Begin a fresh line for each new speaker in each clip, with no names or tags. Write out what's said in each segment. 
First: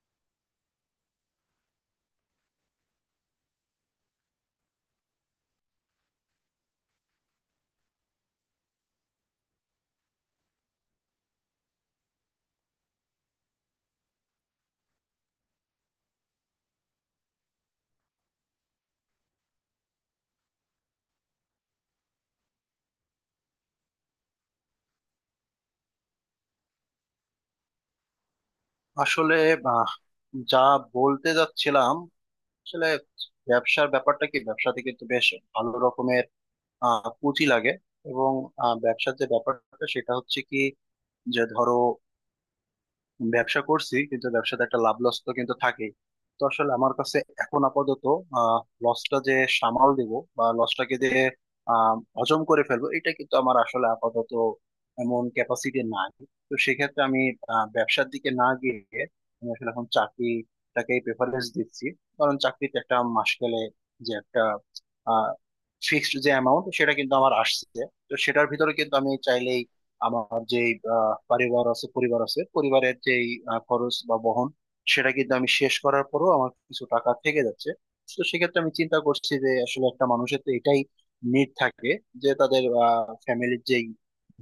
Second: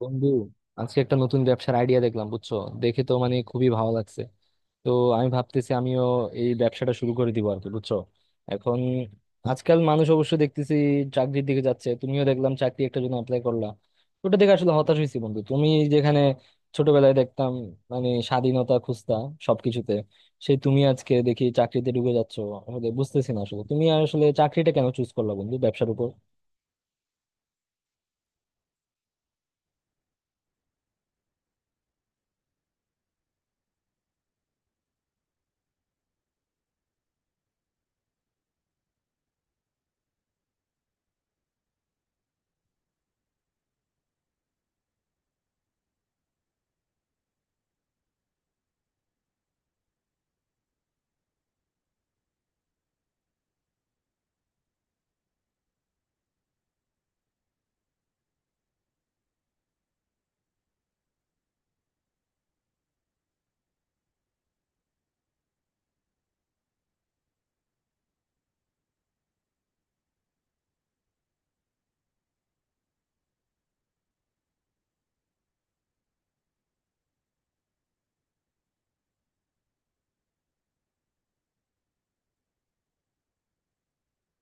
বন্ধু, আজকে একটা নতুন ব্যবসার আইডিয়া দেখলাম, বুঝছো? দেখে তো মানে খুবই ভালো লাগছে। তো আমি ভাবতেছি আমিও এই ব্যবসাটা শুরু করে দিব আর কি, বুঝছো? এখন আজকাল মানুষ অবশ্য দেখতেছি চাকরির দিকে যাচ্ছে, তুমিও দেখলাম চাকরি একটা জন্য অ্যাপ্লাই করলা। ওটা দেখে আসলে হতাশ হয়েছি বন্ধু, তুমি যেখানে ছোটবেলায় দেখতাম মানে স্বাধীনতা খুঁজতা সবকিছুতে, সেই তুমি আজকে দেখি চাকরিতে ঢুকে যাচ্ছো। আসলে বুঝতেছি না আসলে তুমি আসলে চাকরিটা কেন চুজ করলা বন্ধু ব্যবসার উপর।
আসলে আহ, যা বলতে যাচ্ছিলাম। আসলে ব্যবসার ব্যাপারটা কি, ব্যবসাতে কিন্তু বেশ ভালো রকমের পুঁজি লাগে। এবং ব্যবসার যে ব্যাপারটা সেটা হচ্ছে কি, যে ধরো ব্যবসা করছি কিন্তু ব্যবসাতে একটা লাভ লস তো কিন্তু থাকেই। তো আসলে আমার কাছে এখন আপাতত লসটা যে সামাল দেব বা লসটাকে যে হজম করে ফেলবো, এটা কিন্তু আমার আসলে আপাতত এমন ক্যাপাসিটি নাই। তো সেক্ষেত্রে আমি ব্যবসার দিকে না গিয়ে আমি আসলে এখন চাকরিটাকেই প্রেফারেন্স দিচ্ছি। কারণ চাকরিতে একটা মাস গেলে যে একটা ফিক্সড যে অ্যামাউন্ট সেটা কিন্তু আমার আসছে। তো সেটার ভিতরে কিন্তু আমি চাইলেই আমার যে পরিবার আছে পরিবারের যে খরচ বা বহন, সেটা কিন্তু আমি শেষ করার পরও আমার কিছু টাকা থেকে যাচ্ছে। তো সেক্ষেত্রে আমি চিন্তা করছি যে আসলে একটা মানুষের তো এটাই নিড থাকে, যে তাদের ফ্যামিলির যেই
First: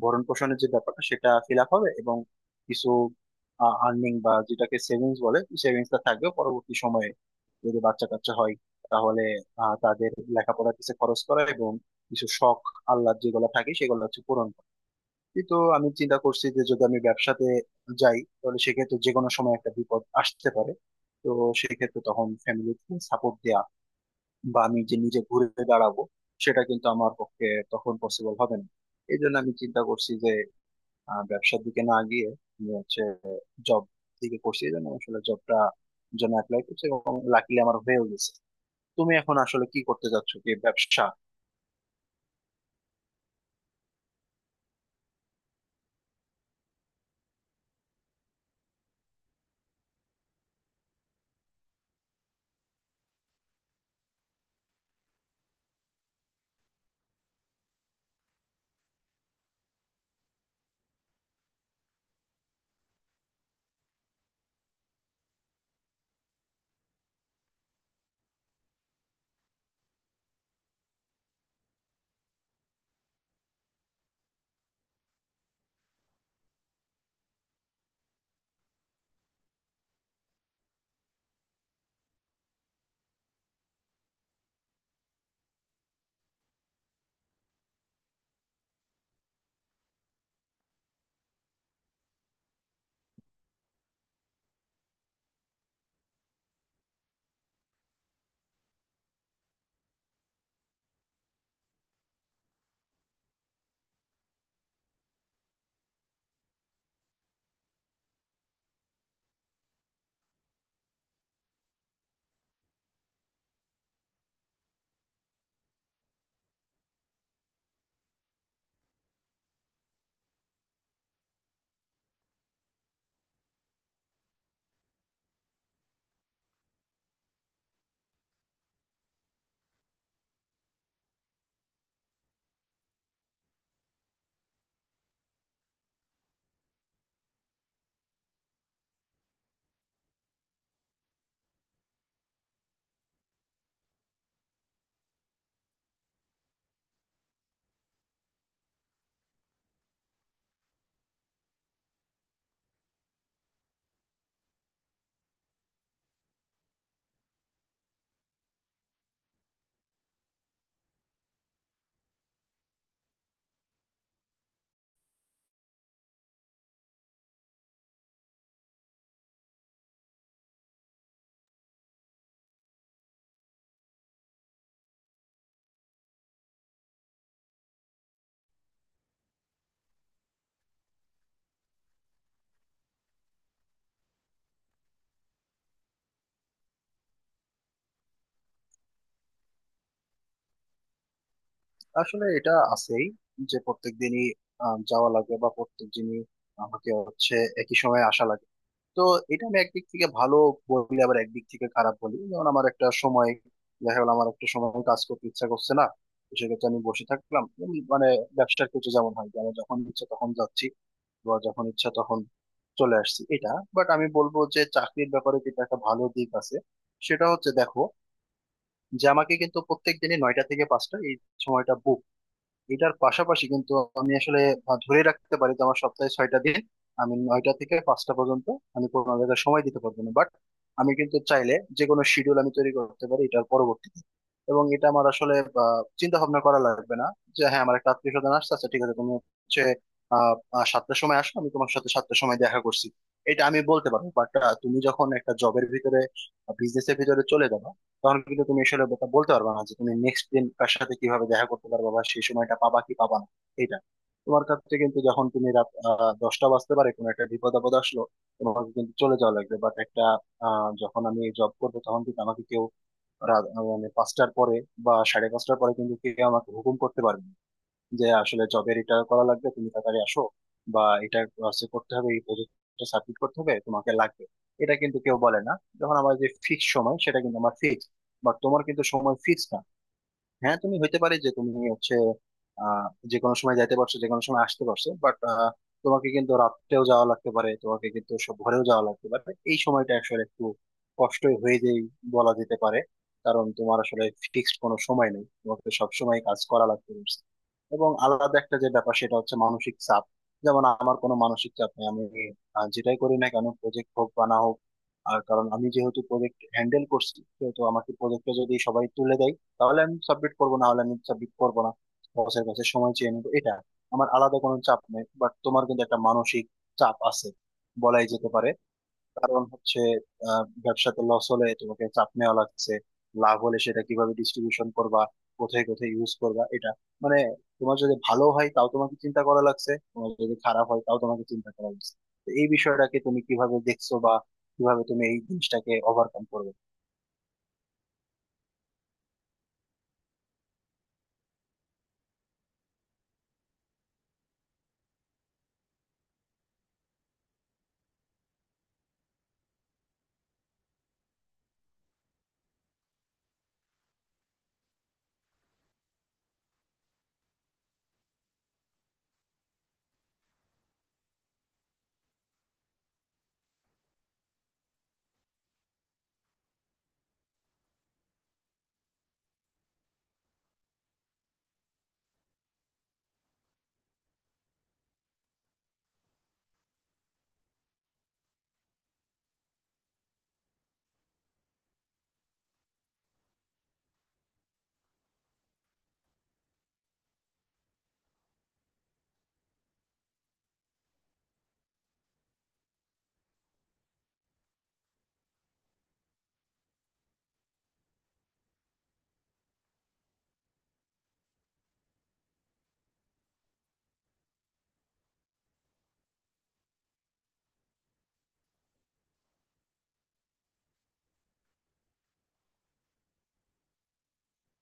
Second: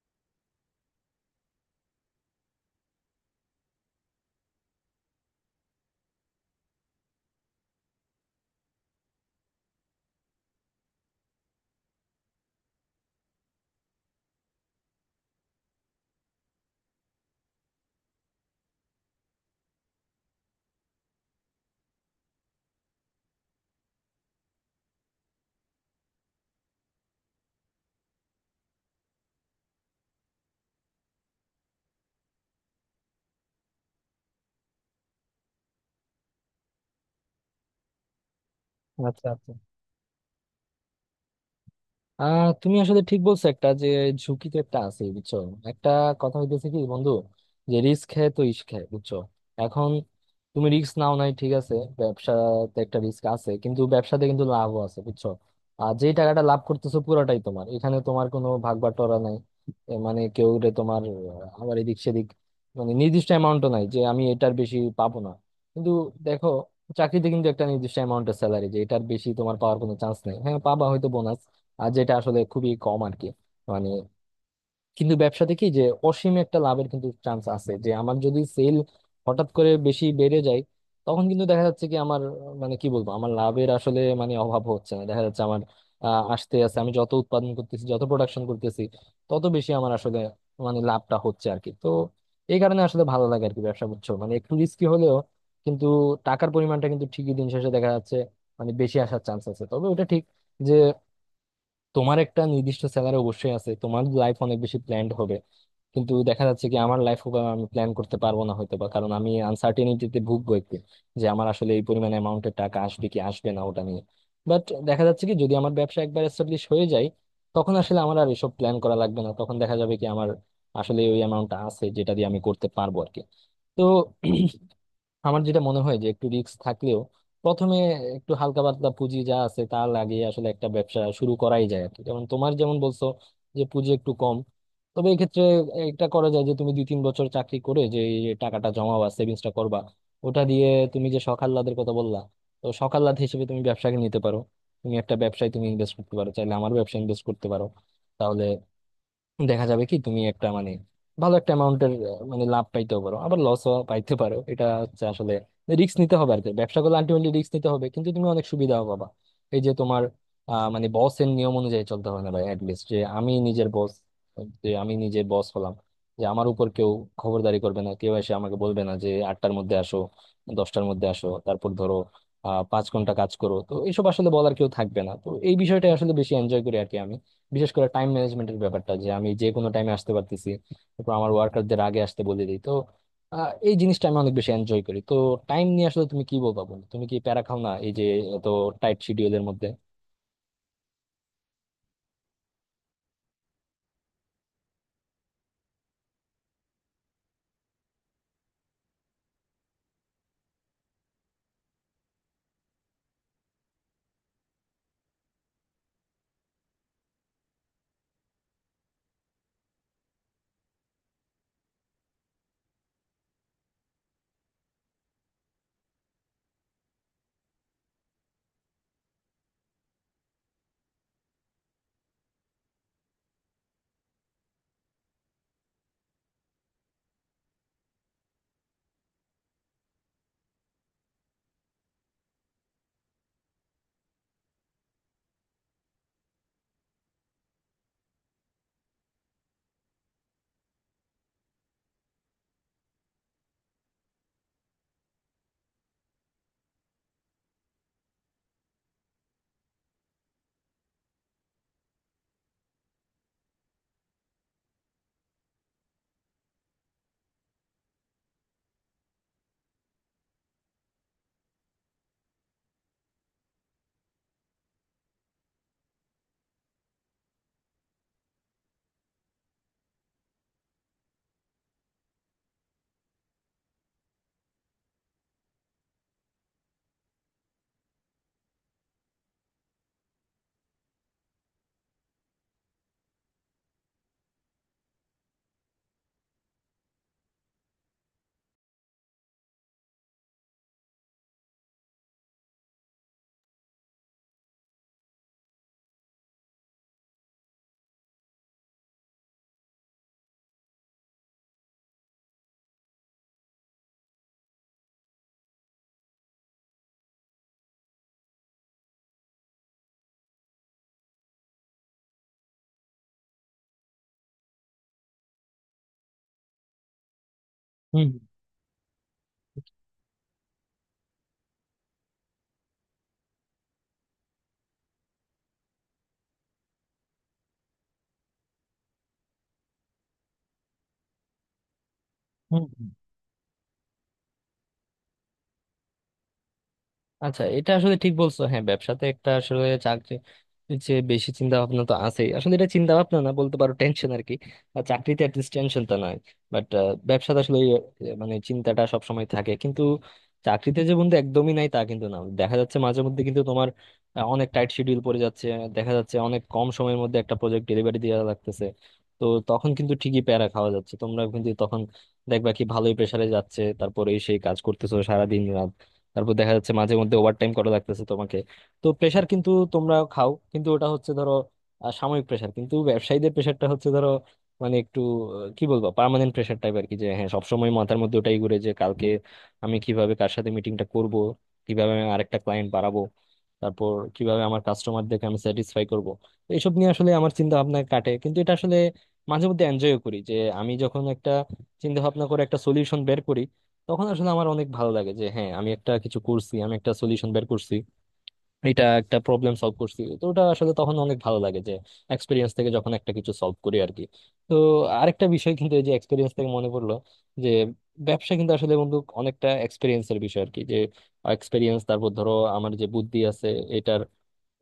ভরণ পোষণের যে ব্যাপারটা সেটা ফিল আপ হবে এবং কিছু আর্নিং বা যেটাকে সেভিংস বলে সেভিংসটা থাকবে। পরবর্তী সময়ে যদি বাচ্চা কাচ্চা হয় তাহলে তাদের লেখাপড়ার কিছু খরচ করা এবং কিছু শখ আহ্লাদ যেগুলো থাকে সেগুলো হচ্ছে পূরণ। এই তো আমি চিন্তা করছি যে যদি আমি ব্যবসাতে যাই তাহলে সেক্ষেত্রে যে কোনো সময় একটা বিপদ আসতে পারে। তো সেক্ষেত্রে তখন ফ্যামিলিকে সাপোর্ট দেয়া বা আমি যে নিজে ঘুরে দাঁড়াবো সেটা কিন্তু আমার পক্ষে তখন পসিবল হবে না। এই জন্য আমি চিন্তা করছি যে ব্যবসার দিকে না গিয়ে আমি হচ্ছে জব দিকে করছি। এই জন্য আসলে জবটা জন্য অ্যাপ্লাই করছি এবং লাকিলি আমার হয়েও গেছে। তুমি
আচ্ছা
এখন
আচ্ছা,
আসলে কি করতে যাচ্ছ, কি ব্যবসা?
তুমি আসলে ঠিক বলছো, একটা যে ঝুঁকি তো একটা আছে বুঝছো। একটা কথা হইতেছে কি বন্ধু, যে রিস্ক হ্যায় তো ইশক হ্যায়, বুঝছো? এখন তুমি রিস্ক নাও নাই ঠিক আছে, ব্যবসাতে একটা রিস্ক আছে কিন্তু ব্যবসাতে কিন্তু লাভও আছে, বুঝছো? আর যে টাকাটা লাভ করতেছো পুরোটাই তোমার, এখানে তোমার কোনো ভাগ বাটোয়ারা নাই। এ মানে কেউ রে তোমার আবার এদিক সেদিক মানে নির্দিষ্ট অ্যামাউন্টও নাই যে আমি এটার বেশি পাবো না। কিন্তু দেখো, চাকরিতে কিন্তু একটা নির্দিষ্ট অ্যামাউন্টের স্যালারি, যে এটার বেশি তোমার পাওয়ার কোনো চান্স নেই। হ্যাঁ পাবা হয়তো বোনাস, আর যেটা আসলে খুবই কম আর কি, মানে। কিন্তু ব্যবসাতে কি, যে অসীম একটা লাভের কিন্তু চান্স আছে, যে আমার যদি সেল হঠাৎ করে বেশি বেড়ে যায়, তখন কিন্তু দেখা যাচ্ছে কি আমার মানে কি বলবো, আমার লাভের আসলে মানে অভাব হচ্ছে না। দেখা যাচ্ছে আমার আসতে আসতে আমি যত উৎপাদন করতেছি, যত প্রোডাকশন করতেছি, তত বেশি আমার আসলে মানে লাভটা হচ্ছে আর কি। তো এই কারণে আসলে ভালো লাগে আর কি ব্যবসা করছো, মানে একটু রিস্কি হলেও কিন্তু টাকার পরিমাণটা কিন্তু ঠিকই দিন শেষে দেখা যাচ্ছে মানে বেশি আসার চান্স আছে। তবে ওটা ঠিক যে তোমার একটা নির্দিষ্ট স্যালারি অবশ্যই আছে, তোমার লাইফ অনেক বেশি প্ল্যান্ড হবে, কিন্তু দেখা যাচ্ছে কি আমার লাইফ আমি প্ল্যান করতে পারবো না হয়তো বা, কারণ আমি আনসার্টেনিটিতে ভুগবো একটু, যে আমার আসলে এই পরিমাণ অ্যামাউন্টের টাকা আসবে কি আসবে না ওটা নিয়ে। বাট দেখা যাচ্ছে কি যদি আমার ব্যবসা একবার এস্টাবলিশ হয়ে যায়, তখন আসলে আমার আর এসব প্ল্যান করা লাগবে না। তখন দেখা যাবে কি আমার আসলে ওই অ্যামাউন্টটা আছে যেটা দিয়ে আমি করতে পারবো আর কি। তো আমার যেটা মনে হয় যে একটু রিস্ক থাকলেও প্রথমে একটু হালকা পাতলা পুঁজি যা আছে তা লাগিয়ে আসলে একটা ব্যবসা শুরু করাই যায় আর কি। যেমন তোমার, যেমন বলছো যে পুঁজি একটু কম, তবে এক্ষেত্রে এটা করা যায় যে তুমি দুই তিন বছর চাকরি করে যে এই টাকাটা জমাবা, সেভিংসটা করবা, ওটা দিয়ে তুমি যে শখ আহ্লাদের কথা বললা, তো শখ আহ্লাদ হিসেবে তুমি ব্যবসাকে নিতে পারো। তুমি একটা ব্যবসায় তুমি ইনভেস্ট করতে পারো, চাইলে আমার ব্যবসায় ইনভেস্ট করতে পারো। তাহলে দেখা যাবে কি তুমি একটা মানে ভালো একটা অ্যামাউন্টের মানে লাভ পাইতেও পারো, আবার লসও পাইতে পারো। এটা হচ্ছে আসলে রিস্ক নিতে হবে আর কি, ব্যবসা করলে আলটিমেটলি রিস্ক নিতে হবে, কিন্তু তুমি অনেক সুবিধাও পাবা। এই যে তোমার মানে বসের নিয়ম অনুযায়ী চলতে হবে না ভাই, অ্যাটলিস্ট যে আমি নিজের বস, যে আমি নিজের বস হলাম, যে আমার উপর কেউ খবরদারি করবে না, কেউ এসে আমাকে বলবে না যে আটটার মধ্যে আসো, দশটার মধ্যে আসো, তারপর ধরো পাঁচ ঘন্টা কাজ করো, তো এইসব আসলে বলার কেউ থাকবে না। তো এই বিষয়টা আসলে বেশি এনজয় করি আর কি আমি, বিশেষ করে টাইম ম্যানেজমেন্টের ব্যাপারটা, যে আমি যে কোনো টাইমে আসতে পারতেছি, তারপর আমার ওয়ার্কারদের আগে আসতে বলে দিই। তো এই জিনিসটা আমি অনেক বেশি এনজয় করি। তো টাইম নিয়ে আসলে তুমি কি বলবা বলো, তুমি কি প্যারা খাও না এই যে এত টাইট শিডিউলের মধ্যে?
আসলে এটা আছেই যে প্রত্যেক দিনই যাওয়া লাগে, বা প্রত্যেক দিনই আমাকে হচ্ছে একই সময় আসা লাগে। তো এটা আমি একদিক থেকে ভালো বলি আবার একদিক থেকে খারাপ বলি। যেমন আমার একটা সময় দেখা গেলো আমার একটা সময় কাজ করতে ইচ্ছা করছে না, তো সেক্ষেত্রে আমি বসে থাকলাম। মানে ব্যবসার কিছু যেমন হয় যে আমি যখন ইচ্ছা তখন যাচ্ছি বা যখন ইচ্ছা তখন চলে আসছি, এটা। বাট আমি বলবো যে চাকরির ব্যাপারে কিন্তু একটা ভালো দিক আছে, সেটা হচ্ছে দেখো যে আমাকে কিন্তু প্রত্যেক দিনই নয়টা থেকে পাঁচটা এই সময়টা। এটার পাশাপাশি কিন্তু আমি আসলে ধরে রাখতে পারি যে আমার সপ্তাহে ছয়টা দিন আমি নয়টা থেকে পাঁচটা পর্যন্ত আমি কোনো জায়গায় সময় দিতে পারবো না, বাট আমি কিন্তু চাইলে যে কোনো শিডিউল আমি তৈরি করতে পারি এটার পরবর্তীতে। এবং এটা আমার আসলে চিন্তা ভাবনা করা লাগবে না। যে হ্যাঁ আমার একটা আত্মীয় স্বজন আসছে, আচ্ছা ঠিক আছে তুমি হচ্ছে আহ আহ, সাতটার সময় আসো, আমি তোমার সাথে সাতটার সময় দেখা করছি, এটা আমি বলতে পারবো। বাট তুমি যখন একটা জবের ভিতরে বিজনেসের ভিতরে চলে যাবা, তখন কিন্তু তুমি আসলে বলতে বলতে পারবে না যে তুমি নেক্সট দিন কার সাথে কিভাবে দেখা করতে পারবা বা সেই সময়টা পাবা কি পাবা না। এটা তোমার কাছে কিন্তু যখন তুমি রাত দশটা বাজতে পারে কোনো একটা বিপদ আপদ আসলো, তোমাকে কিন্তু চলে যাওয়া লাগবে। বাট একটা যখন আমি জব করবো তখন কিন্তু আমাকে কেউ রাত মানে পাঁচটার পরে বা সাড়ে পাঁচটার পরে কিন্তু কেউ আমাকে হুকুম করতে পারবে না। যে আসলে জবের এটা করা লাগবে তুমি তাড়াতাড়ি আসো, বা এটা হচ্ছে করতে হবে এই প্রজেক্টটা সাবমিট করতে হবে তোমাকে লাগবে, এটা কিন্তু কেউ বলে না। যখন আমার যে ফিক্স সময় সেটা কিন্তু আমার ফিক্স, বাট তোমার কিন্তু সময় ফিক্স না। হ্যাঁ তুমি হইতে পারে যে তুমি হচ্ছে আহ যে কোনো সময় যাইতে পারছো যে কোনো সময় আসতে পারছো, বাট তোমাকে কিন্তু রাত্রেও যাওয়া লাগতে পারে, তোমাকে কিন্তু সব ভোরেও যাওয়া লাগতে পারে। এই সময়টা আসলে একটু কষ্টই হয়ে যেই, বলা যেতে পারে। কারণ তোমার আসলে ফিক্সড কোনো সময় নেই, তোমাকে সব সময় কাজ করা লাগতে পারছে। এবং আলাদা একটা যে ব্যাপার সেটা হচ্ছে মানসিক চাপ। যেমন আমার কোনো মানসিক চাপ নেই। আমি যেটাই করি না কেন প্রজেক্ট হোক বা না হোক। আর কারণ আমি যেহেতু প্রজেক্ট হ্যান্ডেল করছি, তো আমাকে প্রজেক্টটা যদি সবাই তুলে দেয় তাহলে আমি সাবমিট করবো, না হলে আমি সাবমিট করবো না। বসের কাছে সময় চেয়ে নেবো, এটা আমার আলাদা কোনো চাপ নেই। বাট তোমার কিন্তু একটা মানসিক চাপ আছে, বলাই
হুম
যেতে পারে। কারণ হচ্ছে ব্যবসাতে লস হলে তোমাকে চাপ নেওয়া লাগছে, লাভ হলে সেটা কিভাবে ডিস্ট্রিবিউশন করবা, কোথায় কোথায় ইউজ করবা, এটা মানে তোমার যদি ভালো হয় তাও তোমাকে চিন্তা করা লাগছে, তোমার যদি খারাপ হয় তাও তোমাকে চিন্তা করা লাগছে। তো এই
হুম হুম।
বিষয়টাকে তুমি কিভাবে দেখছো বা কিভাবে তুমি এই জিনিসটাকে ওভারকাম করবে?
আচ্ছা, এটা আসলে ঠিক বলছো, হ্যাঁ ব্যবসাতে একটা আসলে চাকরি যে বেশি চিন্তা ভাবনা তো আছেই, আসলে এটা চিন্তা ভাবনা না বলতে পারো টেনশন আর কি। আর চাকরিতে অ্যাটলিস্ট টেনশনটা নাই, বাট ব্যবসাতে আসলে মানে চিন্তাটা সব সময় থাকে। কিন্তু চাকরিতে যে বন্ধু একদমই নাই তা কিন্তু না, দেখা যাচ্ছে মাঝে মধ্যে কিন্তু তোমার অনেক টাইট শিডিউল পড়ে যাচ্ছে, দেখা যাচ্ছে অনেক কম সময়ের মধ্যে একটা প্রজেক্ট ডেলিভারি দেওয়া লাগতেছে। তো তখন কিন্তু ঠিকই প্যারা খাওয়া যাচ্ছে তোমরা, কিন্তু তখন দেখবা কি ভালোই প্রেসারে যাচ্ছে, তারপরে সেই কাজ করতেছো সারাদিন, তারপর দেখা যাচ্ছে মাঝে মধ্যে ওভারটাইম করা লাগতেছে তোমাকে। তো প্রেশার কিন্তু তোমরা খাও, কিন্তু ওটা হচ্ছে ধরো সাময়িক প্রেশার। কিন্তু ব্যবসায়ীদের প্রেশারটা হচ্ছে ধরো মানে একটু কি বলবো, পার্মানেন্ট প্রেশার টাইপ আর কি। যে হ্যাঁ, সবসময় মাথার মধ্যে ওটাই ঘুরে, যে কালকে আমি কিভাবে কার সাথে মিটিংটা করব, কিভাবে আমি আরেকটা ক্লায়েন্ট বাড়াবো, তারপর কিভাবে আমার কাস্টমারদেরকে আমি স্যাটিসফাই করব, এইসব নিয়ে আসলে আমার চিন্তা ভাবনা কাটে। কিন্তু এটা আসলে মাঝে মধ্যে এনজয় করি, যে আমি যখন একটা চিন্তা ভাবনা করে একটা সলিউশন বের করি, তখন আসলে আমার অনেক ভালো লাগে যে হ্যাঁ আমি একটা কিছু করছি, আমি একটা সলিউশন বের করছি, এটা একটা প্রবলেম সলভ করছি। তো ওটা আসলে তখন অনেক ভালো লাগে, যে এক্সপিরিয়েন্স থেকে যখন একটা কিছু সলভ করি আর কি। তো আরেকটা বিষয় কিন্তু এই যে এক্সপিরিয়েন্স থেকে মনে পড়লো, যে ব্যবসা কিন্তু আসলে বন্ধু অনেকটা এক্সপিরিয়েন্সের বিষয় আর কি। যে এক্সপিরিয়েন্স, তারপর ধরো আমার যে বুদ্ধি আছে, এটার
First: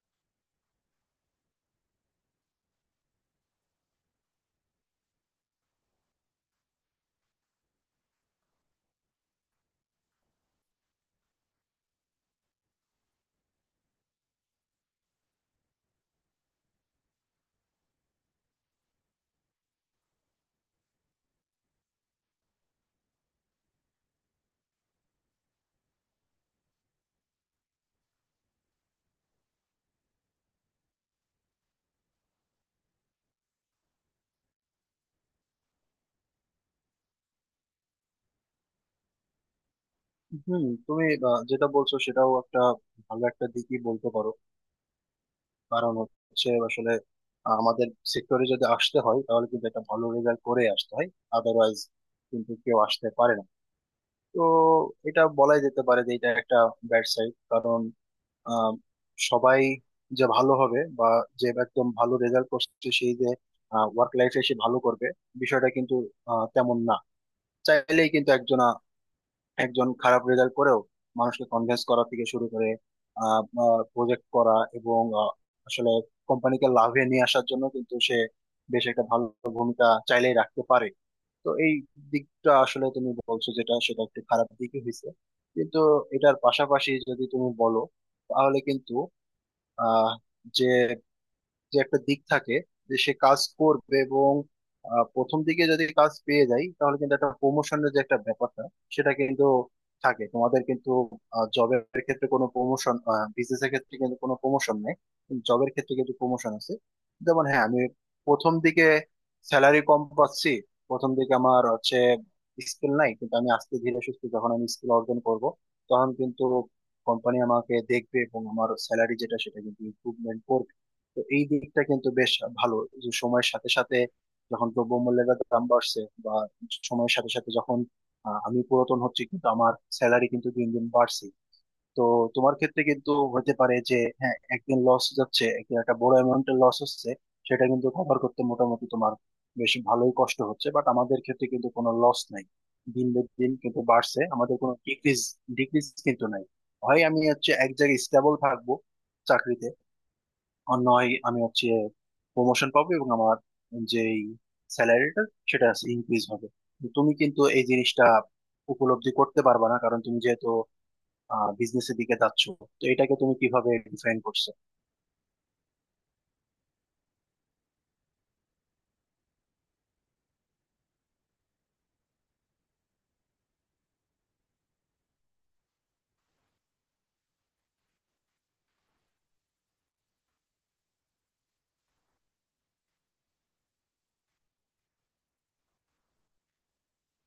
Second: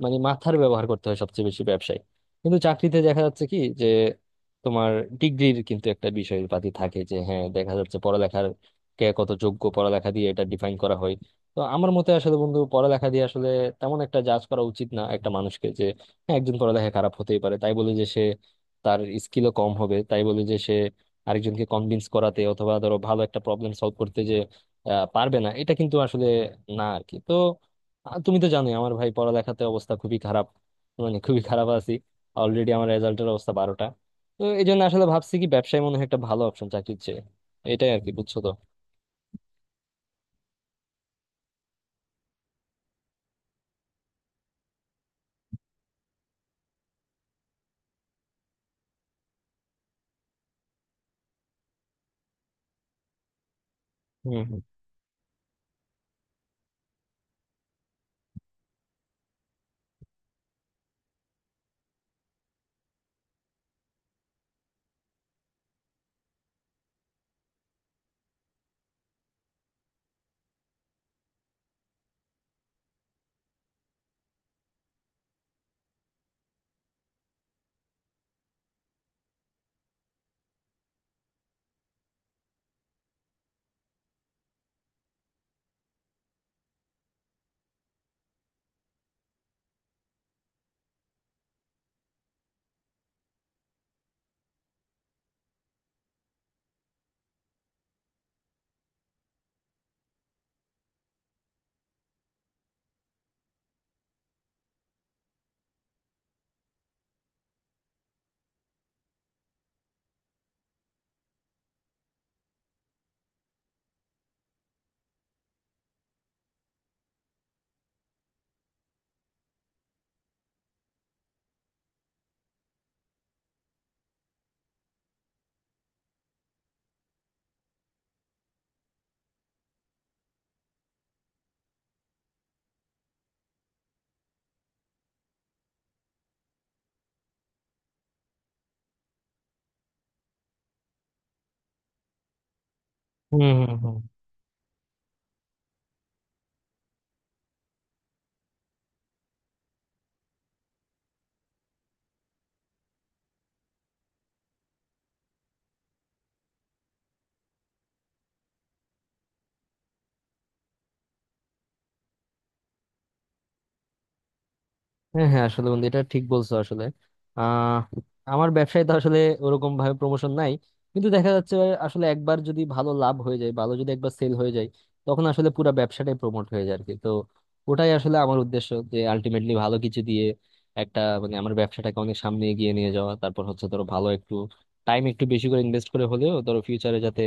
মানে মাথার ব্যবহার করতে হয় সবচেয়ে বেশি ব্যবসায়। কিন্তু চাকরিতে দেখা যাচ্ছে কি যে তোমার ডিগ্রির কিন্তু একটা বিষয় পাতি থাকে, যে হ্যাঁ, দেখা যাচ্ছে পড়ালেখার কে কত যোগ্য পড়ালেখা দিয়ে এটা ডিফাইন করা হয়। তো আমার মতে আসলে বন্ধু পড়ালেখা দিয়ে আসলে তেমন একটা জাজ করা উচিত না একটা মানুষকে। যে হ্যাঁ, একজন পড়ালেখা খারাপ হতেই পারে, তাই বলে যে সে তার স্কিলও কম হবে, তাই বলে যে সে আরেকজনকে কনভিন্স করাতে অথবা ধরো ভালো একটা প্রবলেম সলভ করতে যে পারবে না, এটা কিন্তু আসলে না আর কি। তো আর তুমি তো জানোই আমার ভাই পড়ালেখাতে অবস্থা খুবই খারাপ, মানে খুবই খারাপ আছি। অলরেডি আমার রেজাল্টের অবস্থা বারোটা। তো এই জন্য আসলে ভাবছি কি ব্যবসায় মনে হয় একটা ভালো অপশন চাকরির চেয়ে, এটাই আর কি, বুঝছো? তো
হুম, তুমি যেটা বলছো সেটাও একটা ভালো একটা দিকই বলতে পারো। কারণ হচ্ছে আসলে আমাদের সেক্টরে যদি আসতে হয় তাহলে কিন্তু একটা ভালো রেজাল্ট করে আসতে হয়, আদারওয়াইজ কিন্তু কেউ আসতে পারে না।
হুম
তো
হুম
এটা বলাই যেতে পারে যে এটা একটা ব্যাড সাইড। কারণ আহ, সবাই যে ভালো হবে বা যে একদম ভালো রেজাল্ট করছে সেই যে ওয়ার্ক লাইফে সে ভালো করবে, বিষয়টা কিন্তু তেমন না। চাইলেই কিন্তু একজন একজন খারাপ রেজাল্ট করেও মানুষকে কনভিন্স করা থেকে শুরু করে প্রজেক্ট করা এবং আসলে কোম্পানিকে লাভে নিয়ে আসার জন্য কিন্তু সে বেশ একটা ভালো ভূমিকা চাইলেই রাখতে পারে। তো এই দিকটা আসলে তুমি বলছো যেটা সেটা একটু খারাপ দিকই হয়েছে। কিন্তু এটার পাশাপাশি যদি তুমি বলো তাহলে কিন্তু আহ যে যে একটা দিক থাকে যে সে কাজ করবে এবং প্রথম দিকে যদি কাজ পেয়ে যায় তাহলে কিন্তু একটা প্রমোশনের যে একটা ব্যাপারটা সেটা কিন্তু থাকে। তোমাদের কিন্তু জবের ক্ষেত্রে কোনো প্রমোশন, বিজনেসের ক্ষেত্রে কিন্তু কোনো প্রমোশন নেই, জবের ক্ষেত্রে কিন্তু প্রমোশন আছে। যেমন হ্যাঁ আমি প্রথম দিকে স্যালারি কম পাচ্ছি, প্রথম দিকে আমার হচ্ছে স্কিল নাই, কিন্তু আমি আস্তে ধীরে সুস্থে যখন আমি স্কিল অর্জন করব তখন কিন্তু কোম্পানি আমাকে দেখবে এবং আমার স্যালারি যেটা সেটা কিন্তু ইমপ্রুভমেন্ট করবে। তো এই দিকটা কিন্তু বেশ ভালো, যে সময়ের সাথে সাথে যখন দ্রব্যমূল্যের দাম বাড়ছে বা সময়ের সাথে সাথে যখন আমি পুরাতন হচ্ছি কিন্তু আমার স্যালারি কিন্তু দিন দিন বাড়ছে। তো তোমার ক্ষেত্রে কিন্তু হতে পারে যে হ্যাঁ একদিন লস যাচ্ছে, একদিন একটা বড় অ্যামাউন্টের লস হচ্ছে, সেটা কিন্তু কভার করতে মোটামুটি তোমার বেশ ভালোই কষ্ট হচ্ছে। বাট আমাদের ক্ষেত্রে কিন্তু কোনো লস নাই, দিন বে
হুম
দিন
হুম
কিন্তু
হুম।
বাড়ছে, আমাদের কোনো ডিক্রিজ ডিক্রিজ কিন্তু নাই। হয় আমি হচ্ছে এক জায়গায় স্টেবল থাকবো চাকরিতে, আর নয় আমি হচ্ছে প্রমোশন পাবো এবং আমার যেই স্যালারিটা সেটা ইনক্রিজ হবে। তুমি কিন্তু এই জিনিসটা উপলব্ধি করতে পারবা না কারণ তুমি যেহেতু বিজনেসের দিকে যাচ্ছ, তো এটাকে তুমি কিভাবে ডিফাইন করছো?
হ্যাঁ হ্যাঁ, আসলে বন্ধু এটা ঠিক বলছো আসলে। আহ আমার ব্যবসায় তো আসলে ওরকম ভাবে প্রমোশন নাই, কিন্তু দেখা যাচ্ছে আসলে একবার যদি ভালো লাভ হয়ে যায়, ভালো যদি একবার সেল হয়ে যায়, তখন আসলে পুরো ব্যবসাটাই প্রমোট হয়ে যায় আর কি। তো ওটাই আসলে আমার উদ্দেশ্য, যে আলটিমেটলি ভালো কিছু দিয়ে একটা মানে আমার ব্যবসাটাকে অনেক সামনে এগিয়ে নিয়ে যাওয়া, তারপর হচ্ছে ধরো ভালো একটু টাইম একটু বেশি করে ইনভেস্ট করে হলেও ধরো ফিউচারে যাতে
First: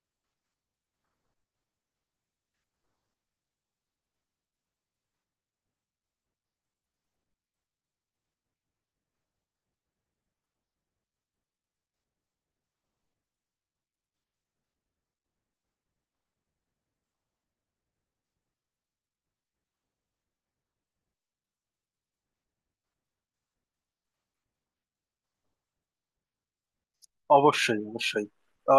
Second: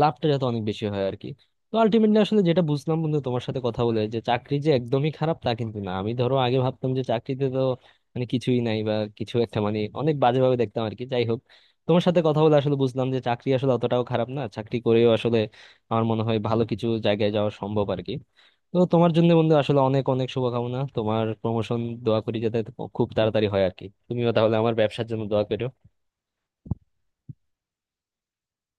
লাভটা যাতে অনেক বেশি হয় আর কি। তো আলটিমেটলি আসলে যেটা বুঝলাম বন্ধু তোমার সাথে কথা বলে, যে চাকরি যে একদমই খারাপ তা কিন্তু না। আমি ধরো আগে ভাবতাম যে চাকরিতে তো মানে কিছুই নাই, বা কিছু একটা মানে অনেক বাজেভাবে দেখতাম আর কি। যাই হোক, তোমার সাথে কথা বলে আসলে বুঝলাম যে চাকরি আসলে অতটাও খারাপ না, চাকরি করেও আসলে আমার মনে হয় ভালো কিছু জায়গায় যাওয়া সম্ভব আর কি। তো তোমার জন্য বন্ধু আসলে অনেক অনেক শুভকামনা, তোমার প্রমোশন দোয়া করি যাতে খুব তাড়াতাড়ি হয় আর কি। তুমিও তাহলে আমার ব্যবসার জন্য দোয়া করো।
অবশ্যই, অবশ্যই। তাহলে